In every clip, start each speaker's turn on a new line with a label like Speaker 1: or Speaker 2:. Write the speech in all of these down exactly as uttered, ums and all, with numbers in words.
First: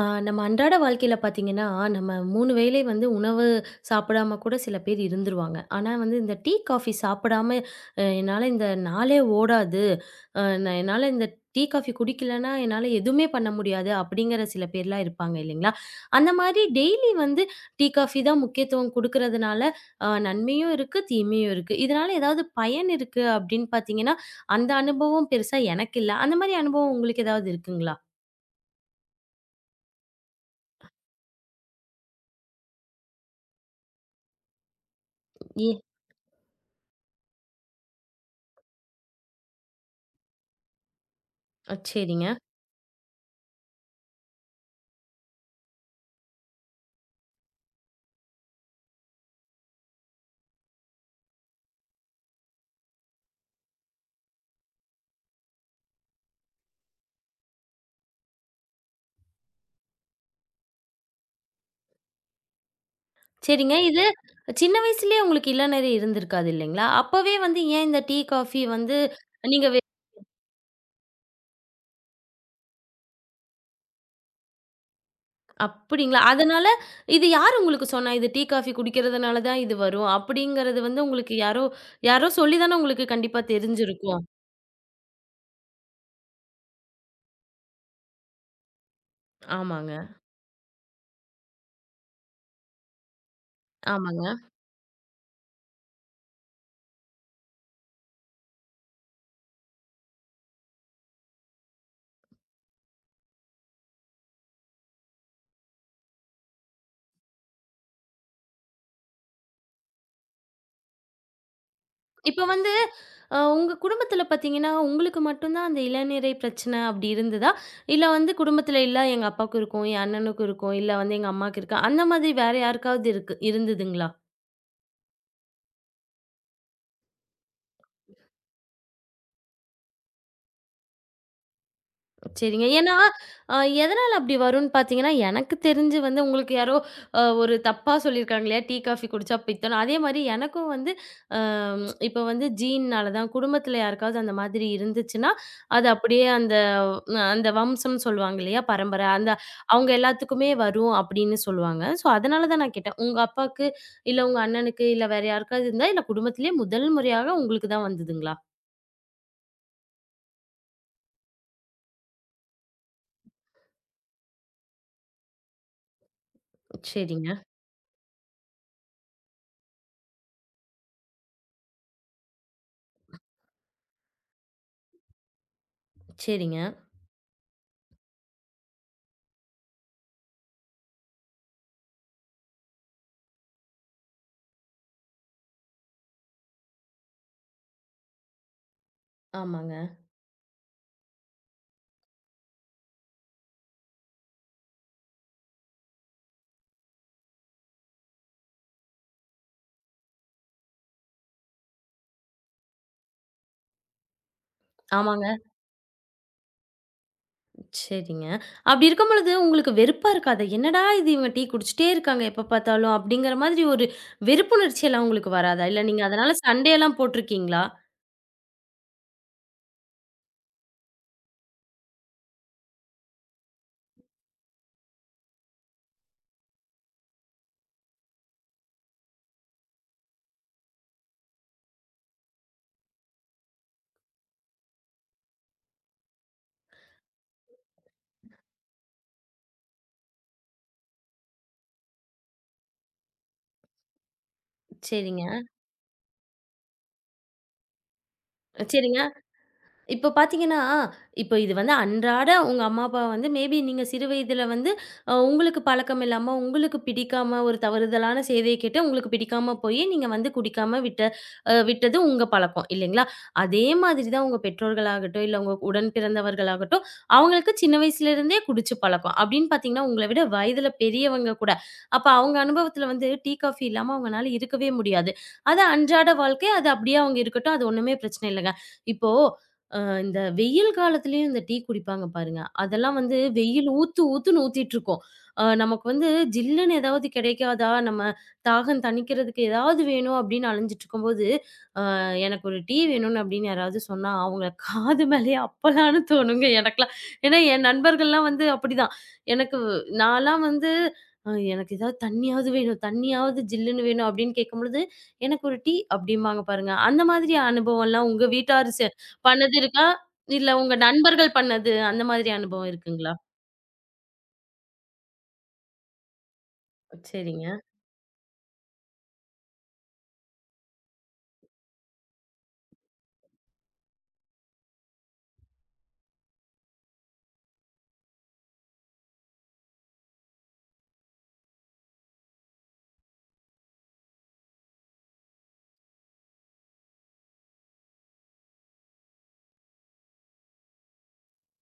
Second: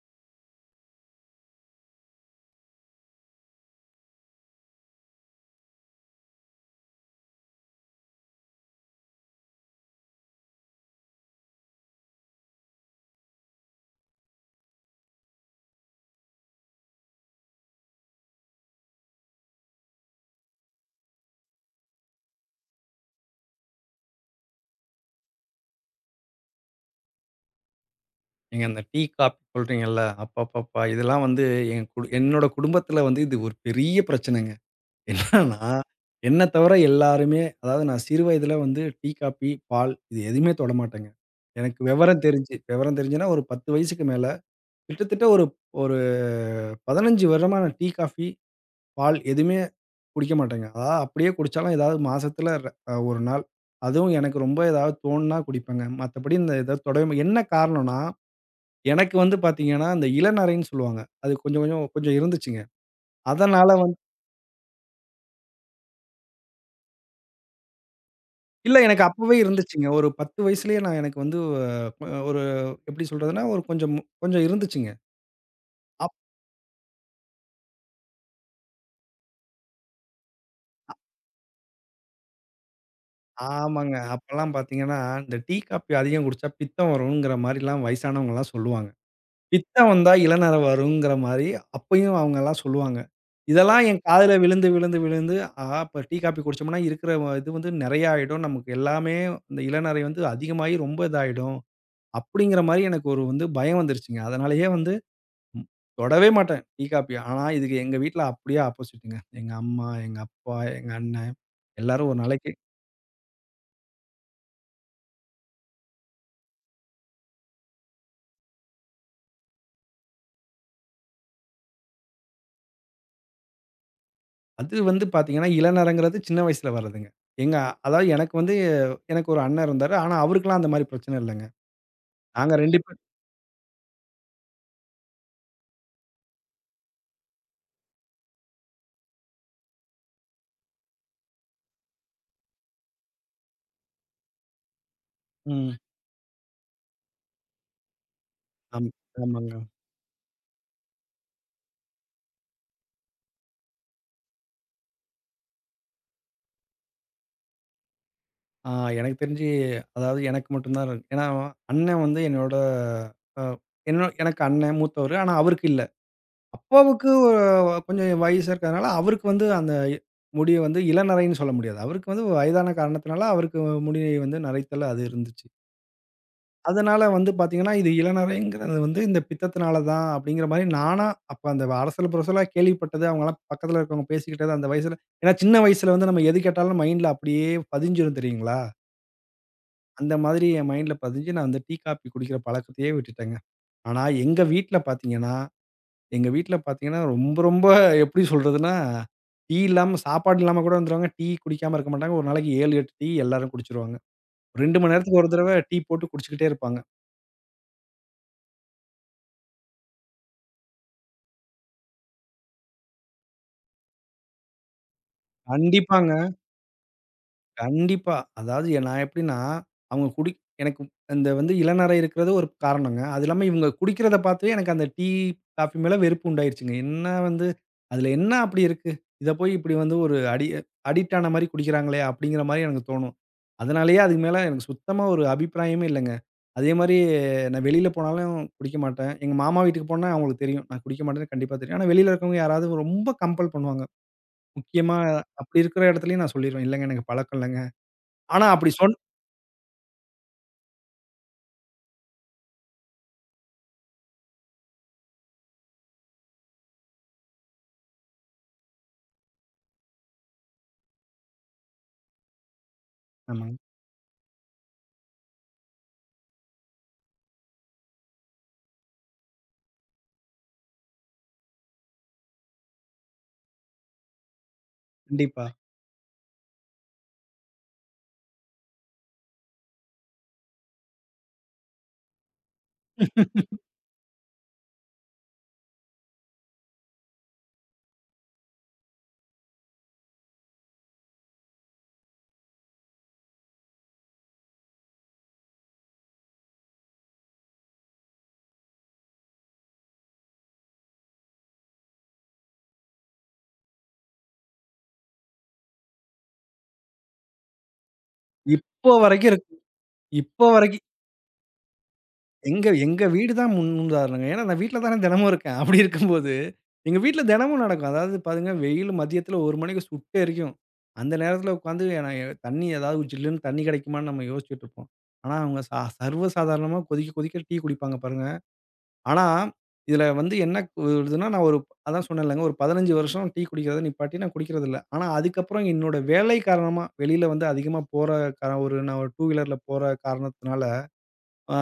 Speaker 1: ஆ நம்ம அன்றாட வாழ்க்கையில பார்த்தீங்கன்னா, நம்ம மூணு வேளை வந்து உணவு சாப்பிடாம கூட சில பேர் இருந்துருவாங்க. ஆனா வந்து இந்த டீ, காஃபி சாப்பிடாம அ என்னால இந்த நாளே ஓடாது. அ நான் என்னால இந்த டீ, காஃபி குடிக்கலன்னா என்னால எதுவுமே பண்ண முடியாது. அப்படிங்கிற சில பேர்லாம் இருப்பாங்க இல்லைங்களா? அந்த மாரி டெய்லி வந்து டீ, காஃபி தான் முக்கியத்துவம் குடுக்கறதுனால அ நன்மையும் இருக்கு, தீமையும் இருக்கு. இதனால ஏதாவது பயன் இருக்கு அப்படின்னு பார்த்தீங்கன்னா, அந்த அனுபவம் பெருசா எனக்கு இல்ல. அந்த மாரி அனுபவம் உங்களுக்கு ஏதாவது இருக்குங்களா?
Speaker 2: ஏங்க அந்த டீ, காப்பி சொல்றீங்கல்ல. அப்பப்பப்பா! இதெல்லாம் வந்து என் குடு என்னோட குடும்பத்தில வந்து இது ஒரு பெரிய பிரச்சனைங்க. என்னன்னா,
Speaker 1: ஏ
Speaker 2: என்ன தவிர எல்லாருமே அதாவது நான் சிறு வயதில வந்து டீ, காப்பி, பால் இது எதுவுமே தொடமாட்டேங்க.
Speaker 1: அ
Speaker 2: எனக்கு விவரம்
Speaker 1: சரிங்க.
Speaker 2: தெரிஞ்சு விவரம் தெரிஞ்சுன்னா ஒரு பத்து வயசுக்கு மேல கிட்டத்தட்ட ஒரு ஒரு பதினைந்து வருடமா நான் டீ, காஃபி, பால் எதுவுமே குடிக்க மாட்டேங்க. அதாவது அப்படியே குடிச்சாலும் ஏதாவது மாசத்துல ர அ ஒரு நாள். அதுவும் எனக்கு ரொம்ப ஏதாவது தோணுனா குடிப்பேங்க. மத்தபடி இந்த இத தொடவே மா- என்ன காரணம்னா எனக்கு வந்து பார்த்தீங்கன்னா, அந்த இளநரைன்னு சொல்லுவாங்க. அது கொஞ்சம் கொஞ்சம் கொஞ்சம் இருந்துச்சுங்க. அதனால
Speaker 1: சரிங்க.
Speaker 2: வந்து
Speaker 1: இது சின்ன வயசுலயே உங்களுக்கு இளநரை இருந்திருக்காது இல்லைங்களா? அப்பவே வந்து ஏன் இந்த டீ, காஃபி
Speaker 2: இல்ல
Speaker 1: வந்து
Speaker 2: எனக்கு அப்பவே
Speaker 1: நீங்க வே
Speaker 2: இருந்துச்சுங்க. ஒரு பத்து வயசுலயே நான் எனக்கு வந்து அ ஒரு எப்படி சொல்றதுன்னா, ஒரு கொஞ்சம் கொஞ்சம் இருந்துச்சுங்க. அப்
Speaker 1: அப்படிங்களா? அதனால இது யார் உங்களுக்கு சொன்னா? இது டீ, காஃபி குடிக்கிறதுனால தான் இது வரும். அப்படிங்கிறது வந்து உங்களுக்கு யாரோ யாரோ சொல்லி தானே உங்களுக்கு கண்டிப்பா
Speaker 2: ஆமாங்க.
Speaker 1: தெரிஞ்சிருக்கும்.
Speaker 2: அப்பலாம் பார்த்தீங்கன்னா, இந்த டீ, காப்பி அதிகம் குடிச்சா பித்தம் வருங்கிற மாரிலாம் வயசானவங்கலாம் சொல்லுவாங்க. பித்தம்
Speaker 1: ஆமாங்க,
Speaker 2: வந்தா இளநரை வருங்கிற மாரி அப்பயும் அவங்கலாம் சொல்லுவாங்க. இதெல்லாம் என் காதுல
Speaker 1: ஆமாங்க.
Speaker 2: விழுந்து, விழுந்து, விழுந்து, ஆ இப்ப டீ, காப்பி குடிச்சோம்னா இருக்கிற இது வந்து நெறைய ஆயிடும். நமக்கு எல்லாமே இந்த இளநரை வந்து அதிகமாகி ரொம்ப இதாயிடும். அப்படிங்கிற மாரி எனக்கு ஒரு வந்து பயம் வந்துருச்சுங்க. அதனாலேயே வந்து ம் தொடவே மாட்டேன் டீ, காப்பி. ஆனா இதுக்கு எங்க வீட்ல அப்படியே ஆப்போசிட்டுங்க. எங்க அம்மா, எங்க அப்பா, எங்க அண்ணன் எல்லாரும் ஒரு
Speaker 1: இப்ப
Speaker 2: நாளைக்கு
Speaker 1: வந்து அ உங்க குடும்பத்தில பார்த்தீங்கன்னா, உங்களுக்கு மட்டும் தான் அந்த இளநரை பிரச்சனை அப்படி இருந்ததா? இல்ல வந்து குடும்பத்தில இல்ல எங்க அப்பாவுக்கு இருக்கும், என் அண்ணனுக்கு இருக்கும், இல்ல வந்து எங்க அம்மாவுக்கு இருக்கு. அந்த மாதிரி வேற யாருக்காவது இருக்கு இருந்ததுங்களா?
Speaker 2: அது வந்து பார்த்தீங்கன்னா, இளநரங்கிறது சின்ன வயசுல வர்றதுங்க. எங்க அதாவது எனக்கு வந்து எனக்கு ஒரு அண்ணன் இருந்தாரு. ஆனா அவருக்கெல்லாம் அந்த மாரி பிரச்சனை இல்லங்க. நாங்க
Speaker 1: சரிங்க.
Speaker 2: ரெண்டு
Speaker 1: ஏன்னா,
Speaker 2: பேர்.
Speaker 1: அ எதனால அப்படி வரும்ன்னு பார்த்தீங்கன்னா, எனக்கு தெரிஞ்சு வந்து உங்களுக்கு யாரோ அ ஒரு தப்பா சொல்லியிருக்காங்க இல்லையா? டீ, காஃபி குடிச்சா பித்தம். அதே மாரி எனக்கும் வந்து அ இப்போ வந்து ஜீன்‌னால தான் குடும்பத்தில யாருக்காவது அந்த மாதிரி இருந்துச்சுன்னா,
Speaker 2: ம்.
Speaker 1: அது அப்படியே அந்த அஹ், அந்த வம்சம்ன்னு சொல்லுவாங்க இல்லையா?
Speaker 2: ஆம்
Speaker 1: பரம்பரை. அந்த
Speaker 2: ஆமாங்க.
Speaker 1: அவங்க எல்லாத்துக்குமே வரும் அப்படின்னு சொல்லுவாங்க. ஸோ, அதனால தான் நான் கேட்டேன். உங்க அப்பாக்கு, இல்ல உங்க அண்ணனுக்கு, இல்ல வேற யாருக்காவது இருந்தா, இல்ல குடும்பத்திலேயே முதல் முறையாக உங்களுக்கு தான் வந்ததுங்களா?
Speaker 2: ஆ எனக்கு தெரிஞ்சு அதாவது எனக்கு மட்டும் தான் இருக்கு. ஏன்னா அண்ணன் வந்து என்னோட அ என்ன எனக்கு அண்ணன் மூத்தவரு. ஆனா அவருக்கு இல்ல. அப்பாவுக்கு
Speaker 1: சரிங்க,
Speaker 2: அஹ், கொஞ்சம் வயசா இருக்கிறதுனால, அவருக்கு வந்து அந்த முடிய வந்து இளநரைன்னு சொல்ல முடியாது. அவருக்கு வந்து வயதான காரணத்தினால, அவருக்கு முடி வந்து நரைத்தல் அது இருந்துச்சு.
Speaker 1: சரிங்க.
Speaker 2: அதனால வந்து பார்த்தீங்கன்னா, இது இளநரைங்கிறது வந்து இந்த பித்தத்தினால தான் அப்படிங்கிற மாரி நானா அப்ப அந்த அரசல் புரசலா கேள்விப்பட்டது. அவங்கலாம் பக்கத்தில இருக்கிறவங்க பேசிக்கிட்டது அந்த வயசுல, ஏன்னா சின்ன வயசுல வந்து நம்ம எது கேட்டாலும் மைண்ட்ல அப்படியே பதிஞ்சிரும் தெரியுங்களா?
Speaker 1: ஆமாங்க.
Speaker 2: அந்த மாதிரி என் மைண்ட்ல பதிஞ்சு நான் அந்த டீ, காப்பி குடிக்கிற பழக்கத்தையே விட்டுட்டேங்க. ஆனா எங்க வீட்ல பார்த்தீங்கன்னா எங்க வீட்ல பார்த்தீங்கன்னா, ரொம்ப ரொம்ப எப்படி சொல்றதுன்னா, டீ இல்லாம சாப்பாடு இல்லாம கூட வந்துருவாங்க. டீ குடிக்காம இருக்க மாட்டாங்க. ஒரு நாளைக்கு ஏழு, எட்டு டீ எல்லாரும் குடிச்சுருவாங்க. ரெண்டு மணி நேரத்துக்கு
Speaker 1: ஆமாங்க.
Speaker 2: ஒரு தடவ டீ போட்டு குடிச்சுக்கிட்டே இருப்பாங்க.
Speaker 1: சரிங்க. அப்படி இருக்கும் பொழுது உங்களுக்கு வெறுப்பா இருக்காதா? என்னடா இது இவங்க டீ குடிச்சிட்டே இருக்காங்க எப்ப பார்த்தாலும், அப்படிங்கிற மாதிரி ஒரு வெறுப்புணர்ச்சியெல்லாம் உங்களுக்கு வராதா? இல்ல நீங்க
Speaker 2: கண்டிப்பாங்க.
Speaker 1: அதனால சண்டையெல்லாம் போட்டுருக்கீங்களா?
Speaker 2: கண்டிப்பா. அதாவது எ நான் எப்படின்னா, அவங்க குடி எனக்கு அந்த வந்து இளநரை இருக்கிறது ஒரு காரணங்க. அது இல்லாம இவங்க குடிக்கிறத பார்த்து எனக்கு அந்த டீ, காஃபி மேல வெறுப்பு உண்டாயிருச்சுங்க. என்ன வந்து அதில என்ன அப்படி இருக்கு? இத போய் இப்படி வந்து ஒரு அடி அடிக்ட் ஆன மாரி குடிக்கிறாங்களே! அப்படிங்கிற மாரி எனக்கு தோணும். அதனாலேயே அதுக்கு மேல எனக்கு சுத்தமா ஒரு அபிப்பிராயமே இல்லங்க. அதே மாரி நான் வெளியில போனாலும் குடிக்க மாட்டேன். எங்க மாமா வீட்டுக்கு போனா அவங்களுக்கு தெரியும். நான் குடிக்க மாட்டேன்னு கண்டிப்பா தெரியும். ஆனா வெளியில இருக்கிறவங்க யாராவது ரொம்ப கம்பல் பண்ணுவாங்க. முக்கியமா
Speaker 1: சரிங்க.
Speaker 2: அப்படி இருக்கிற இடத்துலயும் நான் சொல்லிருவேன். இல்லங்க எனக்கு பழக்கம் இல்லங்க. ஆனா அப்படி சொன்
Speaker 1: சரிங்க. இப்போ பார்த்தீங்கன்னா, இப்போ இது வந்து அன்றாட உங்க அம்மா, அப்பா வந்து மேபி நீங்க சிறு வயதில வந்து அ உங்களுக்கு பழக்கம் இல்லாம, உங்களுக்கு பிடிக்காம ஒரு தவறுதலான செய்திய கேட்டு உங்களுக்கு பிடிக்காம போயி, நீங்க வந்து குடிக்காம விட்ட அ விட்டது உங்க பழக்கம் இல்லைங்களா?
Speaker 2: ஆமாங்க.
Speaker 1: அதே மாதிரி தான் உங்க பெற்றோர்களாகட்டும், இல்ல உங்க உடன் பிறந்தவர்களாகட்டும், அவங்களுக்கு சின்ன வயசுலேருந்தே குடிச்சு பழக்கம். அப்படின்னு பார்த்தீங்கன்னா, உங்கள விட வயதில பெரியவங்க கூட. அப்ப அவங்க அனுபவத்தில வந்து டீ, காஃபி இல்லாம அவங்கனால இருக்கவே முடியாது.
Speaker 2: கண்டிப்பா.
Speaker 1: அது அன்றாட வாழ்க்கை. அது அப்படியே அவங்க இருக்கட்டும். அது ஒண்ணுமே பிரச்சனை இல்லங்க. இப்போ அஹ் இந்த வெயில் காலத்துலயும் இந்த டீ குடிப்பாங்க பாருங்க. அதெல்லாம் வந்து வெயில் ஊத்து ஊத்துன்னு ஊத்திட்டுருக்கும். அ நமக்கு வந்து ஜில்லுன்னு ஏதாவது கிடைக்காதா? நம்ம தாகம் தணிக்கிறதுக்கு ஏதாவது வேணும் அப்படின்னு அலைஞ்சிட்டுருக்கும்போது, எனக்கு ஒரு டீ வேணும்னு அப்படின்னு யாராவது சொன்னா, அவங்க காது மேலயே அப்பலான்னு தோணுங்க எனக்கெல்லாம். ஏன்னா என் நண்பர்கள்லாம் வந்து அப்படிதான். எனக்கு நான்லாம் வந்து அ எனக்கு ஏதாவது தண்ணியாவது வேணும், தண்ணியாவது ஜில்லுன்னு வேணும் அப்படின்னு கேட்கும்பொழுது, எனக்கு ஒரு டீ அப்படிம்பாங்க பாருங்க. அந்த மாதிரி அனுபவம்லாம் உங்க வீட்டார் செ
Speaker 2: இப்போ வரைக்கும் இருக்கு.
Speaker 1: பண்ணது இருக்கா?
Speaker 2: இப்போ
Speaker 1: இல்ல உங்க
Speaker 2: வரைக்கும்
Speaker 1: நண்பர்கள் பண்ணது அந்த மாதிரி
Speaker 2: எங்க
Speaker 1: அனுபவம்
Speaker 2: எங்க
Speaker 1: இருக்குங்களா?
Speaker 2: வீடு தான் முன் உதாரணங்க. ஏன்னா நான் வீட்ல தானே தினமும் இருக்கேன். அப்படி இருக்கும்போது, எங்க வீட்ல
Speaker 1: சரிங்க.
Speaker 2: தினமும் நடக்கும். அதாவது பாருங்க, வெயில் மதியத்தில ஒரு மணிக்கு சுட்டு எரிக்கும். அந்த நேரத்தில உட்காந்து நான் எ- தண்ணி ஏதாவது ஒரு ஜில்லுன்னு தண்ணி கிடைக்குமான்னு நம்ம யோசிச்சுட்டு இருப்போம். ஆனா அவங்க சா சர்வ சாதாரணமா கொதிக்க கொதிக்க டீ குடிப்பாங்க பாருங்க. ஆனா, இதுல வந்து என்ன வருதுன்னா, நான் ஒரு அதான் சொன்னேன்லங்க, ஒரு பதினைந்து வருஷம் டீ குடிக்கிறத நிப்பாட்டி நான் குடிக்கிறதில்ல. ஆனா, அதுக்கப்புறம் என்னோட வேலை காரணமா, வெளியில வந்து அதிகமா போற கா ஒரு நான் ஒரு டூ வீலர்ல போற காரணத்தினால, ஆ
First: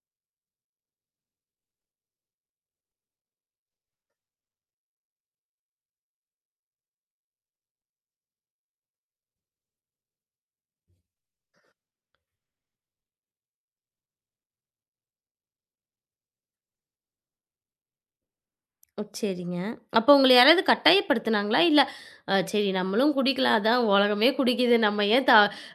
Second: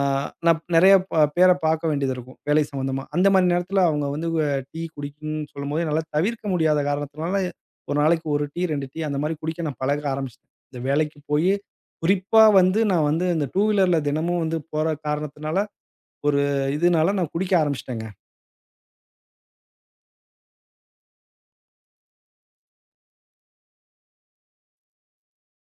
Speaker 2: நான் நெறைய ப பேர பார்க்க வேண்டியது இருக்கும், வேலை சம்மந்தமா. அந்த மாரி நேரத்தில அவங்க வந்து அ டீ குடிக்கணும்னு சொல்லும்போது, என்னால தவிர்க்க முடியாத காரணத்தினால, ஒரு நாளைக்கு ஒரு டீ, ரெண்டு டீ அந்த மாரி குடிக்க நான் பழக ஆரம்பிச்சுட்டேன். இந்த வேலைக்கு போயி, குறிப்பா வந்து நான் வந்து இந்த டூ வீலர்ல தினமும் வந்து போற காரணத்தினால, ஒரு இதுனால நான் குடிக்க ஆரம்பிச்சுட்டேங்க.
Speaker 1: ஓ! சரிங்க. அப்போ உங்கள யாராவது கட்டாயப்படுத்துனாங்களா? இல்ல அ சரி நம்மளும் குடிக்கலாம். அதான் உலகமே குடிக்குது. நம்ம ஏன் த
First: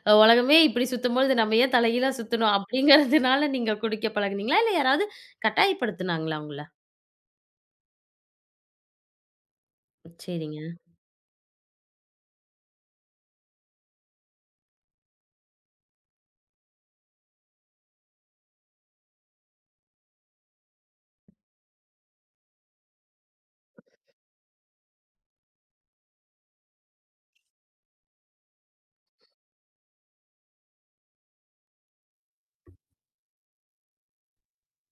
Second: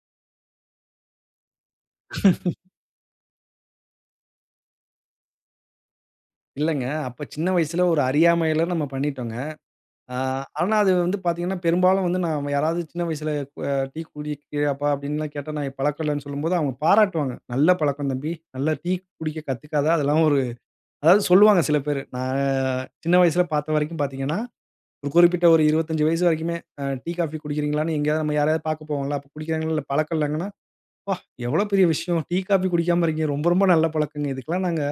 Speaker 1: அஹ், உலகமே இப்படி சுத்தும்பொழுது நம்ம ஏன் தலைகீழா சுத்தணும்? அப்படிங்கிறதுனால நீங்க குடிக்க பழகுனீங்களா? இல்ல யாராவது கட்டாயப்படுத்துனாங்களா உங்கள?
Speaker 2: இல்லங்க. அப்ப சின்ன வயசுல ஒரு அறியாமையில நம்ம பண்ணிட்டோங்க. ஆ
Speaker 1: சரிங்க.
Speaker 2: ஆனா அது வந்து பார்த்தீங்கன்னா, பெரும்பாலும் வந்து நான் யாராவது சின்ன வயசுல அ "டீ குடிக்கிறியாப்பா?" அப்படின்லாம் கேட்டா, நான் பழக்கம் இல்லன்னு சொல்லும்போது அவங்க பாராட்டுவாங்க. "நல்ல பழக்கம் தம்பி. நல்லா டீ குடிக்க கத்துக்காத. அதெல்லாம் ஒரு." அதாவது சொல்லுவாங்க சில பேரு. நான் சின்ன வயசுல பார்த்த வரைக்கும் பார்த்தீங்கன்னா, ஒரு குறிப்பிட்ட ஒரு இருபத்தஞ்சு வயசு வரைக்குமே அ டீ, காஃபி குடிக்கிறீங்களான்னு எங்கேயாவது நம்ம யாரையாவது பார்க்க போவோம்ல. அப்ப குடிக்கிறாங்களா இல்ல பழக்கம் இல்லங்கன்னா, "அப்பா! எவ்வளோ பெரிய விஷயம். டீ, காஃபி குடிக்காம இருக்கீங்க. ரொம்ப ரொம்ப நல்ல பழக்கங்க. இதுக்கெல்லாம் நாங்க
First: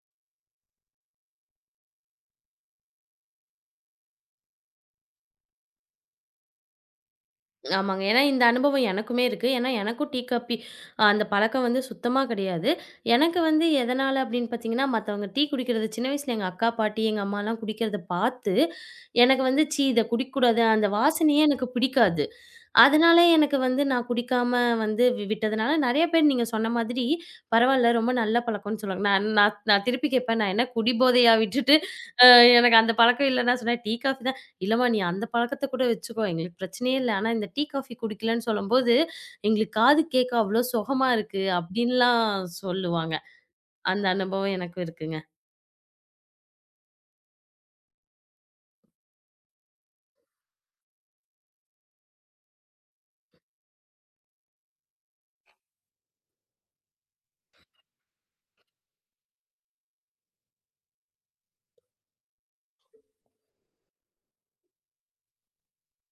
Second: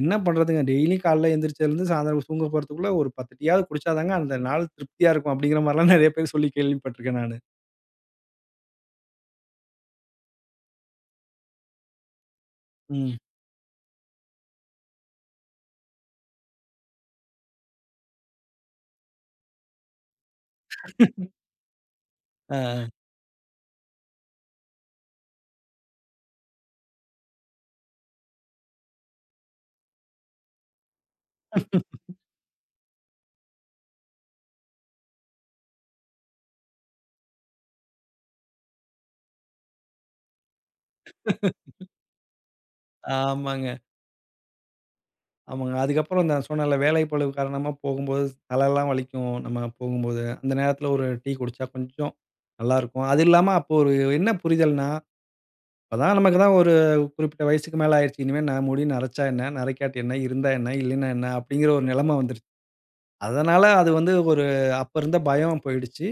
Speaker 2: என்ன பண்றதுங்க? டெய்லியும் காலைல எந்திரிச்சதுலருந்து சாயந்தரம் தூங்க போறதுக்குள்ள ஒரு பத்து டீயாவது குடிச்சாதாங்க அந்த நாள் திருப்தியா இருக்கும்." அப்படிங்கிற மாரிலாம் நெறைய பேர் சொல்லி கேள்விப்பட்டுருக்கேன் நானு.
Speaker 1: ஆமாங்க. ஏன்னா இந்த அனுபவம் எனக்குமே இருக்கு. ஏன்னா எனக்கும் டீ, காபி அந்த பழக்கம் வந்து சுத்தமா கிடையாது.
Speaker 2: ம்.
Speaker 1: எனக்கு வந்து எதனால அப்படின்னு பார்த்தீங்கன்னா, மத்தவங்க டீ குடிக்கிறது சின்ன வயசுல எங்க அக்கா, பாட்டி, எங்க அம்மாலாம் குடிக்கிறத பார்த்து எனக்கு வந்து, "ச்சீ! இத குடிக்கக்கூடாது." அந்த வாசனையே எனக்கு பிடிக்காது.
Speaker 2: அ,
Speaker 1: அதனால எனக்கு வந்து நான் குடிக்காம வந்து வி விட்டதுனால, நெறைய பேர் நீங்க சொன்ன மாதிரி, பரவால்ல ரொம்ப நல்ல பழக்கம்ன்னு சொல்லுவாங்க. நான் நான் நான் திருப்பி கேட்பேன், "நான் என்ன குடிபோதையா விட்டுட்டு அ எனக்கு அந்த பழக்கம் இல்லன்னா" சொன்னேன், "டீ, காஃபி தான்." "இல்லம்மா நீ அந்த பழக்கத்த கூட வச்சுக்கோ, எங்களுக்கு பிரச்சனையே இல்ல. ஆனா இந்த டீ, காஃபி குடிக்கலன்னு சொல்லும்போது, எங்களுக்கு காது கேட்க அவ்ளோ சுகமா இருக்கு." அப்படின்லாம் சொல்லுவாங்க.
Speaker 2: ஆமாங்க.
Speaker 1: அந்த அனுபவம் எனக்கும் இருக்குங்க.
Speaker 2: ஆமாங்க. அதுக்கப்புறம் நான் சொன்னேன்ல வேலைப்பளு காரணமா போகும்போது தலலாம் வலிக்கும். நம்ம போகும்போது. அந்த நேரத்துல ஒரு டீ குடிச்சா கொஞ்சம் நல்லாருக்கும். அது இல்லாம அப்போ ஒரு என்ன புரிதல்னா, இப்பதான் நமக்கு தான் ஒரு குறிப்பிட்ட வயசுக்கு மேல ஆயிருச்சு. இனிமே நான் முடின்னு நரைச்சா என்ன? நரைக்காட்டி என்ன? இருந்தா என்ன? இல்லைன்னா என்ன? அப்படிங்கிற ஒரு நெலம வந்துருச்சு. அதனால அது வந்து ஒரு அப்ப இருந்த பயம் போயிடுச்சு.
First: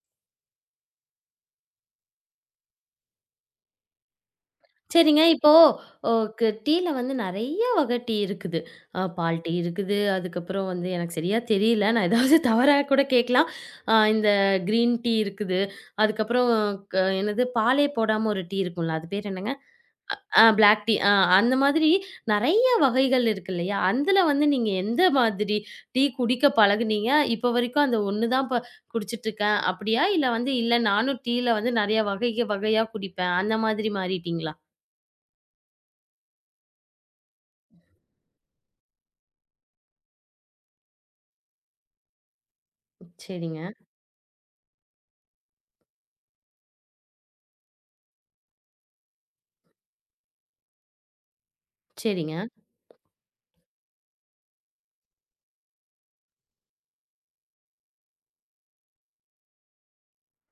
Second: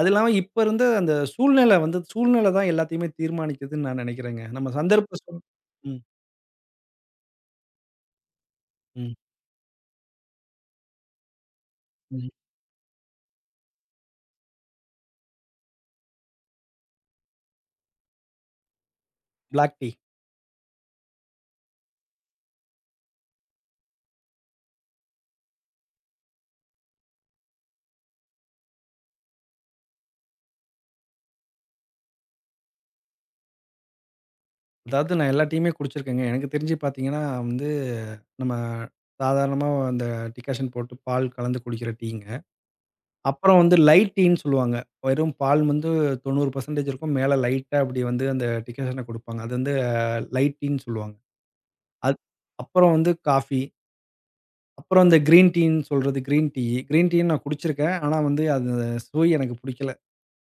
Speaker 2: அது இல்லாம இப்ப இருந்த அந்த சூழ்நிலை வந்து சூழ்நிலை தான் எல்லாத்தையுமே தீர்மானிக்குதுன்னு நான் நெனைக்கிறேங்க. நம்ம சந்தர்ப்ப
Speaker 1: சரிங்க.
Speaker 2: சூழ்
Speaker 1: இப்போ
Speaker 2: ம்,
Speaker 1: ஓ கு டீல வந்து நெறைய வகை டீ இருக்குது. அ
Speaker 2: ம்,
Speaker 1: பால் டீ இருக்குது. அதுக்கப்புறம் வந்து எனக்கு சரியா தெரியல. நான்
Speaker 2: ம்.
Speaker 1: ஏதாவது தவறா கூட கேட்கலாம். அ இந்த கிரீன் டீ இருக்குது. அதுக்கப்புறம் க என்னது பாலே போடாம ஒரு டீ இருக்கும்ல. அது பேர் என்னங்க?
Speaker 2: Black tea.
Speaker 1: அ பிளாக் டீ. அ அந்த மாதிரி நெறைய வகைகள் இருக்கு இல்லையா? அதுல வந்து நீங்க எந்த மாதிரி டீ குடிக்க பழகுனீங்க? இப்போ வரைக்கும் அந்த ஒண்ணு தான் இப்ப குடிச்சிட்டு இருக்கேன் அப்படியா? இல்ல வந்து இல்ல நானும் டீல வந்து நெறைய வகை வகையா குடிப்பேன். அந்த மாதிரி மாறிட்டீங்களா?
Speaker 2: அதாவது நான் எல்லா டீயுமே குடிச்சிருக்கேங்க. எனக்கு தெரிஞ்சு பார்த்தீங்கன்னா வந்து, நம்ம சாதாரணமா அந்த டிகாஷன் போட்டு பால் கலந்து குடிக்கிற டீங்க. அப்புறம்
Speaker 1: சரிங்க.
Speaker 2: வந்து லைட் டீன்னு சொல்லுவாங்க. வெறும் பால் வந்து தொண்ணூறு சதவீதம் இருக்கும். மேல லைட்டா அப்படி வந்து அந்த டிகாஷன குடுப்பாங்க. அது வந்து லைட் டீன்னு சொல்லுவாங்க. அது
Speaker 1: சரிங்க.
Speaker 2: அப்புறம் வந்து காஃபி. அப்புறம் அந்த கிரீன் டீன்னு சொல்றது கிரீன் டீ. கிரீன் டீ நான் குடிச்சிருக்கேன். ஆனா வந்து அது சுவை எனக்கு பிடிக்கல.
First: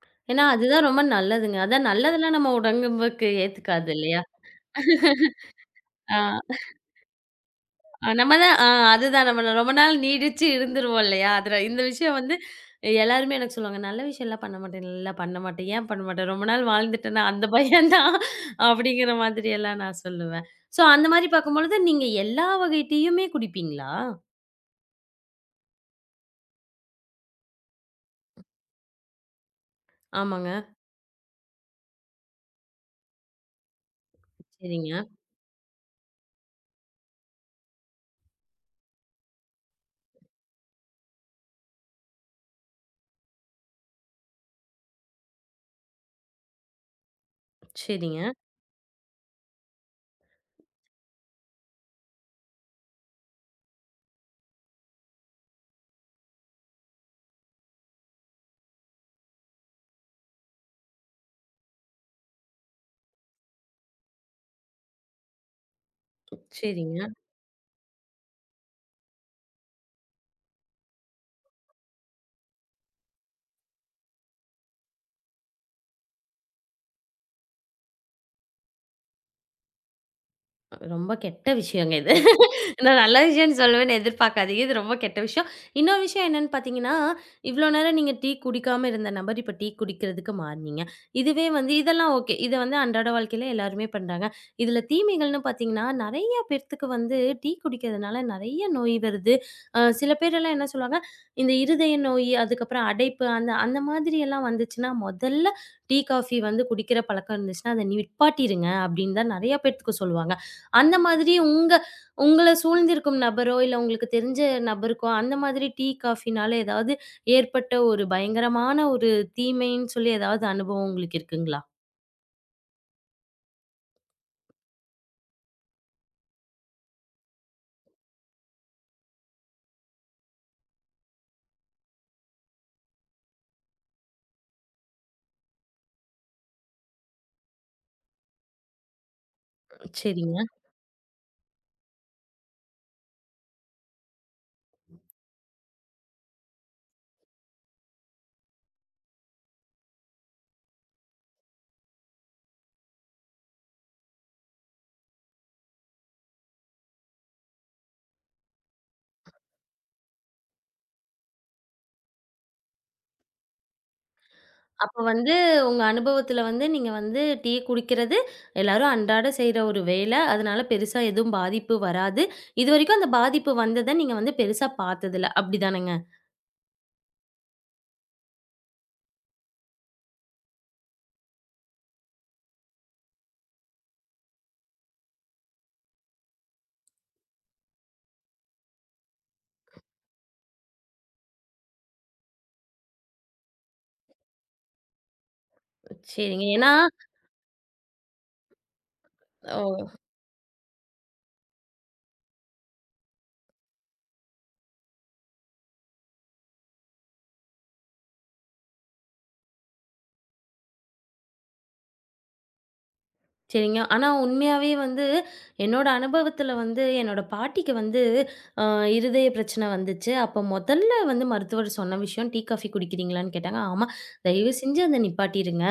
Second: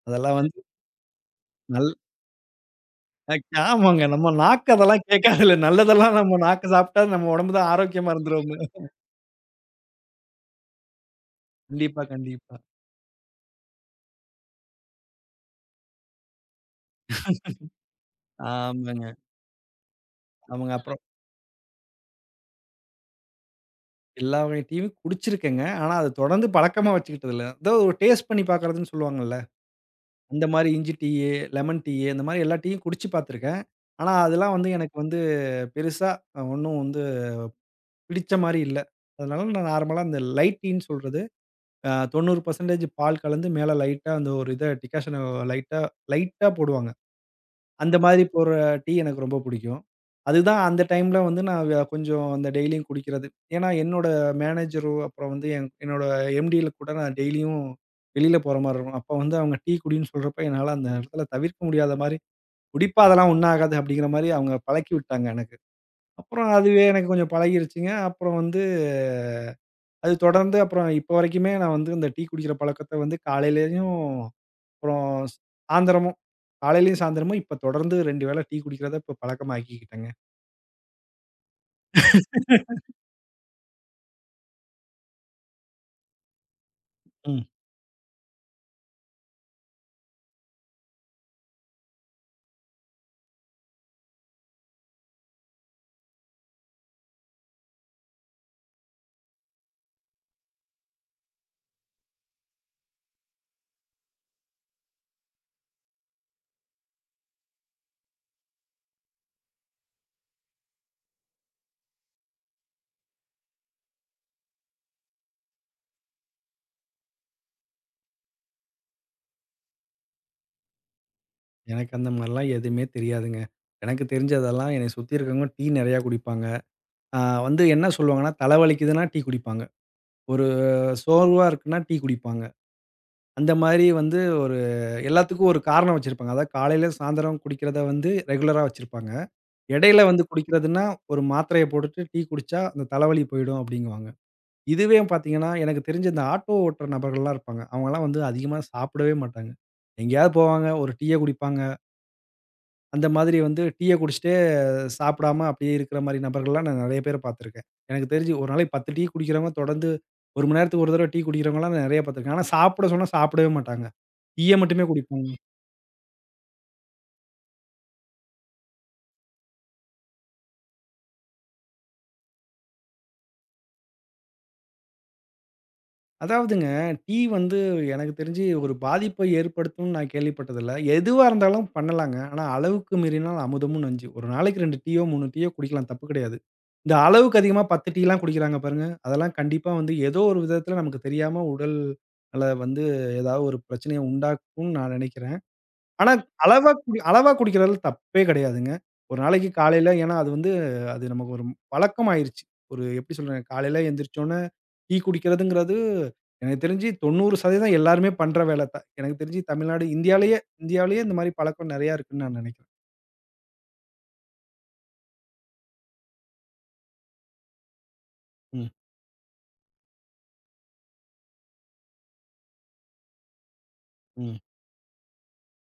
Speaker 2: அதெல்லாம்
Speaker 1: ஏன்னா,
Speaker 2: வந்து
Speaker 1: அதுதான் ரொம்ப நல்லதுங்க. அதான்
Speaker 2: நல்
Speaker 1: நல்லதெல்லாம் நம்ம உடம்புக்கு
Speaker 2: அ
Speaker 1: ஏத்துக்காது
Speaker 2: ஆமாங்க.
Speaker 1: இல்லையா?
Speaker 2: நம்ம நாக்கு அதெல்லாம் கேட்காதுல்ல. நல்லதெல்லாம்
Speaker 1: ஆ
Speaker 2: நம்ம நாக்கு சாப்பிட்டா நம்ம உடம்பு தான்
Speaker 1: ஆ,
Speaker 2: ஆரோக்கியமா
Speaker 1: நம்ம தான்
Speaker 2: இருந்துருவோம்ல.
Speaker 1: ஆ அதுதான் நம்ம ரொம்ப நாள் நீடிச்சு இருந்துருவோம் இல்லையா? அதுல இந்த
Speaker 2: கண்டிப்பா,
Speaker 1: விஷயம் வந்து
Speaker 2: கண்டிப்பா.
Speaker 1: எல்லாருமே எனக்கு சொல்லுவாங்க, "நல்ல விஷயம்லாம் பண்ண மாட்டேன். இல்ல பண்ண மாட்டேன். ஏன் பண்ண மாட்டேன்? ரொம்ப நாள் வாழ்ந்துட்டேனா, அந்த பயம் தான்."
Speaker 2: ஆமாங்க.
Speaker 1: அப்படிங்கிற மாதிரியெல்லாம் நான் சொல்லுவேன்.
Speaker 2: ஆமாங்க.
Speaker 1: ஸோ
Speaker 2: அப்புறம்
Speaker 1: அந்த மாரி பார்க்கும்பொழுது, நீங்க எல்லா வகை டீயுமே குடிப்பீங்களா?
Speaker 2: எல்லா வகை டீயும் குடிச்சிருக்கேங்க. ஆனா அது தொடர்ந்து பழக்கமா வச்சுக்கிட்டது இல்ல. ஏதோ ஒரு டேஸ்ட் பண்ணி பார்க்கறதுன்னு சொல்லுவாங்கல்ல. அந்த
Speaker 1: ஆமாங்க.
Speaker 2: மாரி இஞ்சி டீயி, லெமன் டீயி, இந்த மாரி எல்லா டீயும் குடிச்சு பார்த்துருக்கேன். ஆனா அதெல்லாம் வந்து எனக்கு
Speaker 1: சரிங்க,
Speaker 2: வந்து பெருசா ஒண்ணும் வந்து பிடிச்ச மாரி இல்ல. அதனால நான் நார்மலா அந்த லைட் டீன்னு சொல்றது, அ தொண்ணூறு சதவீதம் பால் கலந்து மேல லைட்டா அந்த ஒரு இத டிக்காஷன லைட்டா லைட்டா போடுவாங்க. அந்த
Speaker 1: சரிங்க,
Speaker 2: மாதிரி
Speaker 1: சரிங்க.
Speaker 2: போடுற டீ எனக்கு ரொம்ப புடிக்கும். அதுதான் அந்த டைம்ல வந்து நான் வ கொஞ்சம் அந்த டெய்லியும் குடிக்கிறது. ஏன்னா என்னோட மேனேஜரும், அப்புறம் வந்து என் என்னோட எம்டில கூட நான் டெய்லியும் வெளியில போற மாரி இருக்கும். அப்ப வந்து அவங்க டீ குடின்னு சொல்றப்ப என்னால அந்த இடத்துல தவிர்க்க முடியாத மாரி, "குடிப்பா அதெல்லாம் ஒண்ணும் ஆகாது" அப்படிங்கிற மாரி அவங்க பழக்கி விட்டாங்க எனக்கு. அப்புறம் அதுவே
Speaker 1: சரிங்க.
Speaker 2: எனக்கு கொஞ்சம் பழகிருச்சுங்க. அப்புறம் வந்து அது தொடர்ந்து அப்புறம் இப்போ வரைக்குமே நான் வந்து இந்த டீ குடிக்கிற பழக்கத்த வந்து காலையிலயும், அப்புறம் ஸ்- சாயந்தரமும் காலையிலயும் சாயந்தரமும் இப்ப தொடர்ந்து ரெண்டு வேள டீ குடிக்கிறத இப்ப பழக்கமாக்கிக்கிட்டேங்க.
Speaker 1: ரொம்ப கெட்ட விஷயங்க இது. நான் நல்ல விஷயம்ன்னு சொல்லுவேன்னு எதிர்பார்க்காதீங்க. இது ரொம்ப கெட்ட விஷயம். இன்னொரு விஷயம் என்னன்னு பார்த்தீங்கன்னா,
Speaker 2: ம்.
Speaker 1: இவ்ளோ நேரம் நீங்க டீ குடிக்காம இருந்த நபர், இப்ப டீ குடிக்கிறதுக்கு மாறுனீங்க. இதுவே வந்து இதெல்லாம் ஓகே. இத வந்து அன்றாட வாழ்க்கையில எல்லாருமே பண்றாங்க. இதுல தீமைகள்ன்னு பார்த்தீங்கன்னா, நெறைய பேத்துக்கு வந்து டீ குடிக்கிறதுனால நெறைய நோய் வருது. அ சில பேரெல்லாம் என்ன சொல்லுவாங்க, இந்த இருதய நோய், அதுக்கப்புறம் அடைப்பு அந்த அந்த மாதிரியெல்லாம் வந்துச்சுன்னா, "முதல்ல டீ, காஃபி வந்து குடிக்கிற பழக்கம் இருந்துச்சுன்னா, அத நிப்பாட்டிருங்க." அப்படின்னு தான் நெறைய பேத்துக்கு சொல்லுவாங்க. அந்த மாதிரி உங்க உங்கள சூழ்ந்திருக்கும் நபரோ, இல்ல உங்களுக்கு தெரிஞ்ச நபருக்கோ, அந்த மாதிரி டீ, காஃபினால ஏதாவது ஏற்பட்ட ஒரு பயங்கரமான ஒரு தீமைன்னு சொல்லி ஏதாவது அனுபவம் உங்களுக்கு இருக்குங்களா?
Speaker 2: எனக்கு அந்த மாரிலாம் எதுவுமே தெரியாதுங்க. எனக்கு தெரிஞ்சதெல்லாம் என்னைய சுத்தி இருக்கவங்க டீ நெறையா குடிப்பாங்க. ஆ வந்து என்ன சொல்லுவாங்கன்னா, தலைவலிக்குதுன்னா டீ குடிப்பாங்க. ஒரு சோர்வா இருக்குன்னா டீ குடிப்பாங்க. அந்த மாரி வந்து ஒரு எல்லாத்துக்கும் ஒரு காரணம் வச்சிருப்பாங்க. அதாவது காலையில சாயந்தரம் குடிக்கிறத வந்து ரெகுலரா வச்சிருப்பாங்க. இடையில வந்து
Speaker 1: சரிங்க.
Speaker 2: குடிக்கிறதுன்னா, ஒரு மாத்திரைய போட்டுட்டு டீ குடிச்சா, அந்த தலைவலி போயிடும் அப்படிங்குவாங்க. இதுவே பார்த்தீங்கன்னா, எனக்கு தெரிஞ்சு இந்த ஆட்டோ ஓட்டுற நபர்கள்லாம் இருப்பாங்க. அவங்கலாம் வந்து அதிகமா சாப்பிடவே மாட்டாங்க. எங்கேயாவது போவாங்க, ஒரு டீய குடிப்பாங்க. அந்த மாதிரி வந்து டீய குடிச்சுட்டே சாப்பிடாம அப்படியே இருக்கிற மாரி நபர்கள்லாம் நான் நெறைய பேர பார்த்துருக்கேன். எனக்கு தெரிஞ்சு ஒரு நாளைக்கு பத்து டீ குடிக்கிறவங்க, தொடர்ந்து ஒரு மணி நேரத்துக்கு ஒரு தடவ டீ குடிக்கிறவங்கலாம் நான் நெறைய பார்த்துருக்கேன். ஆனா சாப்பிட சொன்னா சாப்பிடவே மாட்டாங்க. டீய மட்டுமே
Speaker 1: அப்ப
Speaker 2: குடிப்பாங்க.
Speaker 1: வந்து உங்க அனுபவத்துல வந்து நீங்க வந்து டீ குடிக்கிறது எல்லாரும் அன்றாட செய்ற ஒரு வேலை. அதனால பெருசா எதுவும் பாதிப்பு வராது. இதுவரைக்கும் அந்த பாதிப்பு வந்தத நீங்க வந்து பெருசா பார்த்ததில்ல. அப்படிதானங்க?
Speaker 2: அதாவதுங்க, டீ வந்து எனக்கு தெரிஞ்சு ஒரு பாதிப்ப ஏற்படுத்தும்ன்னு நான் கேள்விப்பட்டதில்ல. எதுவா இருந்தாலும் பண்ணலாங்க. ஆனா அளவுக்கு மீறினால் அமுதமும் நஞ்சு. ஒரு நாளைக்கு ரெண்டு டீயோ, மூணு டீயோ குடிக்கலாம் தப்பு கிடையாது. இந்த அளவுக்கு அதிகமா பத்து டீலாம் குடிக்கிறாங்க பாருங்க. அதெல்லாம் கண்டிப்பா வந்து ஏதோ ஒரு விதத்தில நமக்கு தெரியாம உடல் நல வந்து ஏதாவது ஒரு பிரச்சனைய உண்டாக்கும்ன்னு நான் நினைக்கிறேன். ஆனா,
Speaker 1: சரிங்க.
Speaker 2: அளவா
Speaker 1: ஏன்னா
Speaker 2: குடி அளவா குடிக்கிறதுல தப்பே கிடையாதுங்க. ஒரு நாளைக்கு காலையில
Speaker 1: ஓ!
Speaker 2: ஏன்னா அது வந்து அது நமக்கு ஒரு பழக்கம் ஆயிருச்சு. ஒரு எப்படி சொல்றது? காலையில எந்திரிச்சோனே டீ குடிக்கிறதுங்கிறது, எனக்கு தெரிஞ்சு தொண்ணூறு சதவீதம் எல்லாருமே பண்ற வேலை தான். எனக்கு தெரிஞ்சு தமிழ்நாடு இந்தியாலயே இந்தியாவிலேயே இந்த மாரி பழக்கம் நெறையா இருக்குன்னு நான் நெனைக்கிறேன்.
Speaker 1: சரிங்க. ஆனா உண்மையாவே வந்து என்னோட அனுபவத்துல வந்து என்னோட பாட்டிக்கு வந்து அ
Speaker 2: ம்,
Speaker 1: இருதய பிரச்சனை வந்துச்சு. அப்ப முதல்ல வந்து மருத்துவர் சொன்ன விஷயம் டீ, காஃபி குடிக்கிறீங்களான்னு கேட்டாங்க. ஆமா.
Speaker 2: ம்,
Speaker 1: தயவு செஞ்சு அத நிப்பாட்டிருங்க.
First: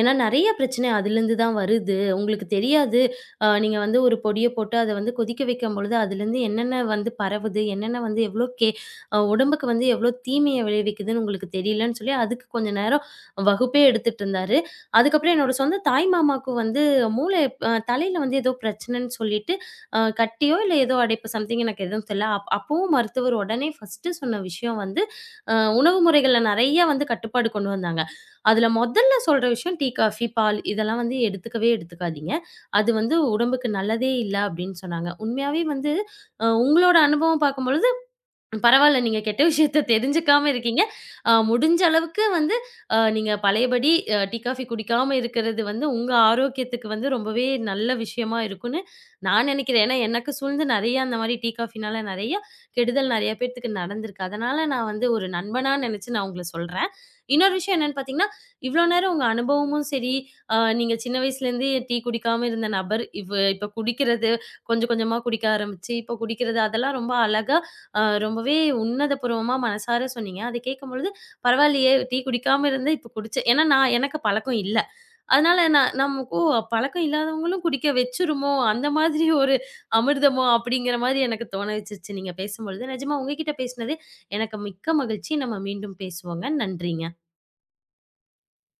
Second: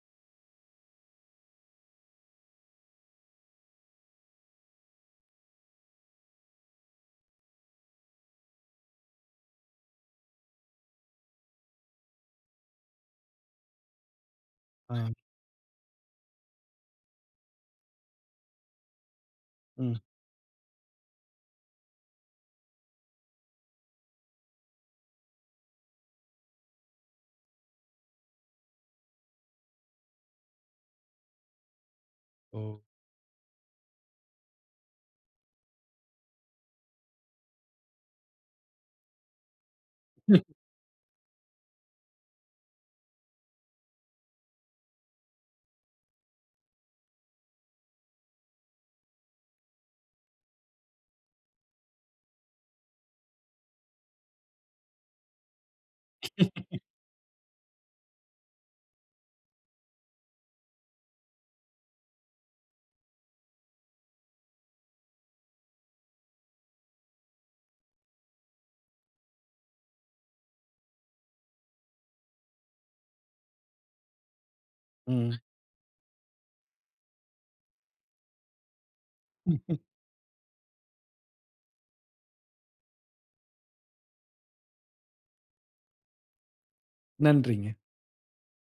Speaker 1: ஏன்னா நெறைய பிரச்சனை அதிலேருந்து தான் வருது. உங்களுக்கு தெரியாது. அ நீங்க வந்து ஒரு பொடிய போட்டு அத வந்து கொதிக்க வைக்கும்பொழுது அதுலேருந்து என்னென்ன வந்து பரவுது, என்னென்ன வந்து எவ்ளோ கே அ உடம்புக்கு வந்து எவ்ளோ தீமைய விளைவிக்குதுன்னு உங்களுக்கு தெரியலன்னு சொல்லி அதுக்கு கொஞ்ச நேரம் வகுப்பே எடுத்துட்டு இருந்தாரு.
Speaker 2: ஆ,
Speaker 1: அதுக்கப்புறம் என்னோட சொந்த தாய் மாமாவுக்கு வந்து மூளை அ தலையில வந்து ஏதோ பிரச்சனைன்னு சொல்லிட்டு,
Speaker 2: ம்,
Speaker 1: அ கட்டியோ இல்ல ஏதோ அடைப்பு சம்திங் எனக்கு எதுவும் தெரியல. அப் அப்பவும் மருத்துவர் உடனே ஃபர்ஸ்ட்டு சொன்ன விஷயம் வந்து, அ உணவு முறைகள்ல நெறைய வந்து கட்டுப்பாடு கொண்டு வந்தாங்க. அதுல மொதல்ல சொல்ற விஷயம் டீ, காஃபி, பால் இதெல்லாம் வந்து எடுத்துக்கவே எடுத்துக்காதீங்க.
Speaker 2: ஓ!
Speaker 1: அது வந்து உடம்புக்கு நல்லதே இல்ல அப்படின்னு சொன்னாங்க. உண்மையாவே வந்து அ உங்களோட அனுபவம் பார்க்கும்பொழுது பரவால்ல. நீங்க கெட்ட விஷயத்த தெரிஞ்சுக்காம இருக்கீங்க. அ முடிஞ்ச அளவுக்கு வந்து அ நீங்க பழையபடி அ டீ, காஃபி குடிக்காம இருக்கிறது வந்து உங்க ஆரோக்கியத்துக்கு வந்து ரொம்பவே நல்ல விஷயமா இருக்குன்னு நான் நெனைக்கிறேன். ஏன்னா, எனக்கு சூழ்ந்து நெறைய அந்த மாரி டீ, காஃபினால நெறைய கெடுதல் நெறைய பேத்துக்கு நடந்திருக்கு. அதனால நான் வந்து ஒரு நண்பனா நெனைச்சு நான் உங்கள சொல்றேன். இன்னொரு விஷயம் என்னன்னு பார்த்தீங்கன்னா, இவ்ளோ நேரம் உங்க அனுபவமும் சரி, அ நீங்க சின்ன வயசுலேருந்து டீ குடிக்காம இருந்த நபர், இவ் இப்ப குடிக்கிறது, கொஞ்சம் கொஞ்சமா குடிக்க ஆரம்பிச்சு, இப்ப குடிக்கிறது அதெல்லாம் ரொம்ப அழகா அ ரொம்பவே உன்னதபூர்வமா மனசார சொன்னீங்க. அது கேட்கும்பொழுது, பரவாயில்லையே டீ குடிக்காம இருந்து இப்ப குடிச்சு ஏன்னா நான் எனக்கு பழக்கம் இல்ல.
Speaker 2: ம்.
Speaker 1: அதனால நான் நம்ம ஓ! பழக்கம் இல்லாதவங்களும் குடிக்க வச்சுருமோ! அந்த மாதிரி ஒரு அமிர்தமோ! அப்படிங்கிற மாரி எனக்கு தோண வச்சுருச்சு நீங்க பேசும்பொழுது. நிஜமா உங்ககிட்ட பேசினது எனக்கு மிக்க மகிழ்ச்சி. நம்ம மீண்டும் பேசுவோங்க. நன்றிங்க.
Speaker 2: நன்றிங்க.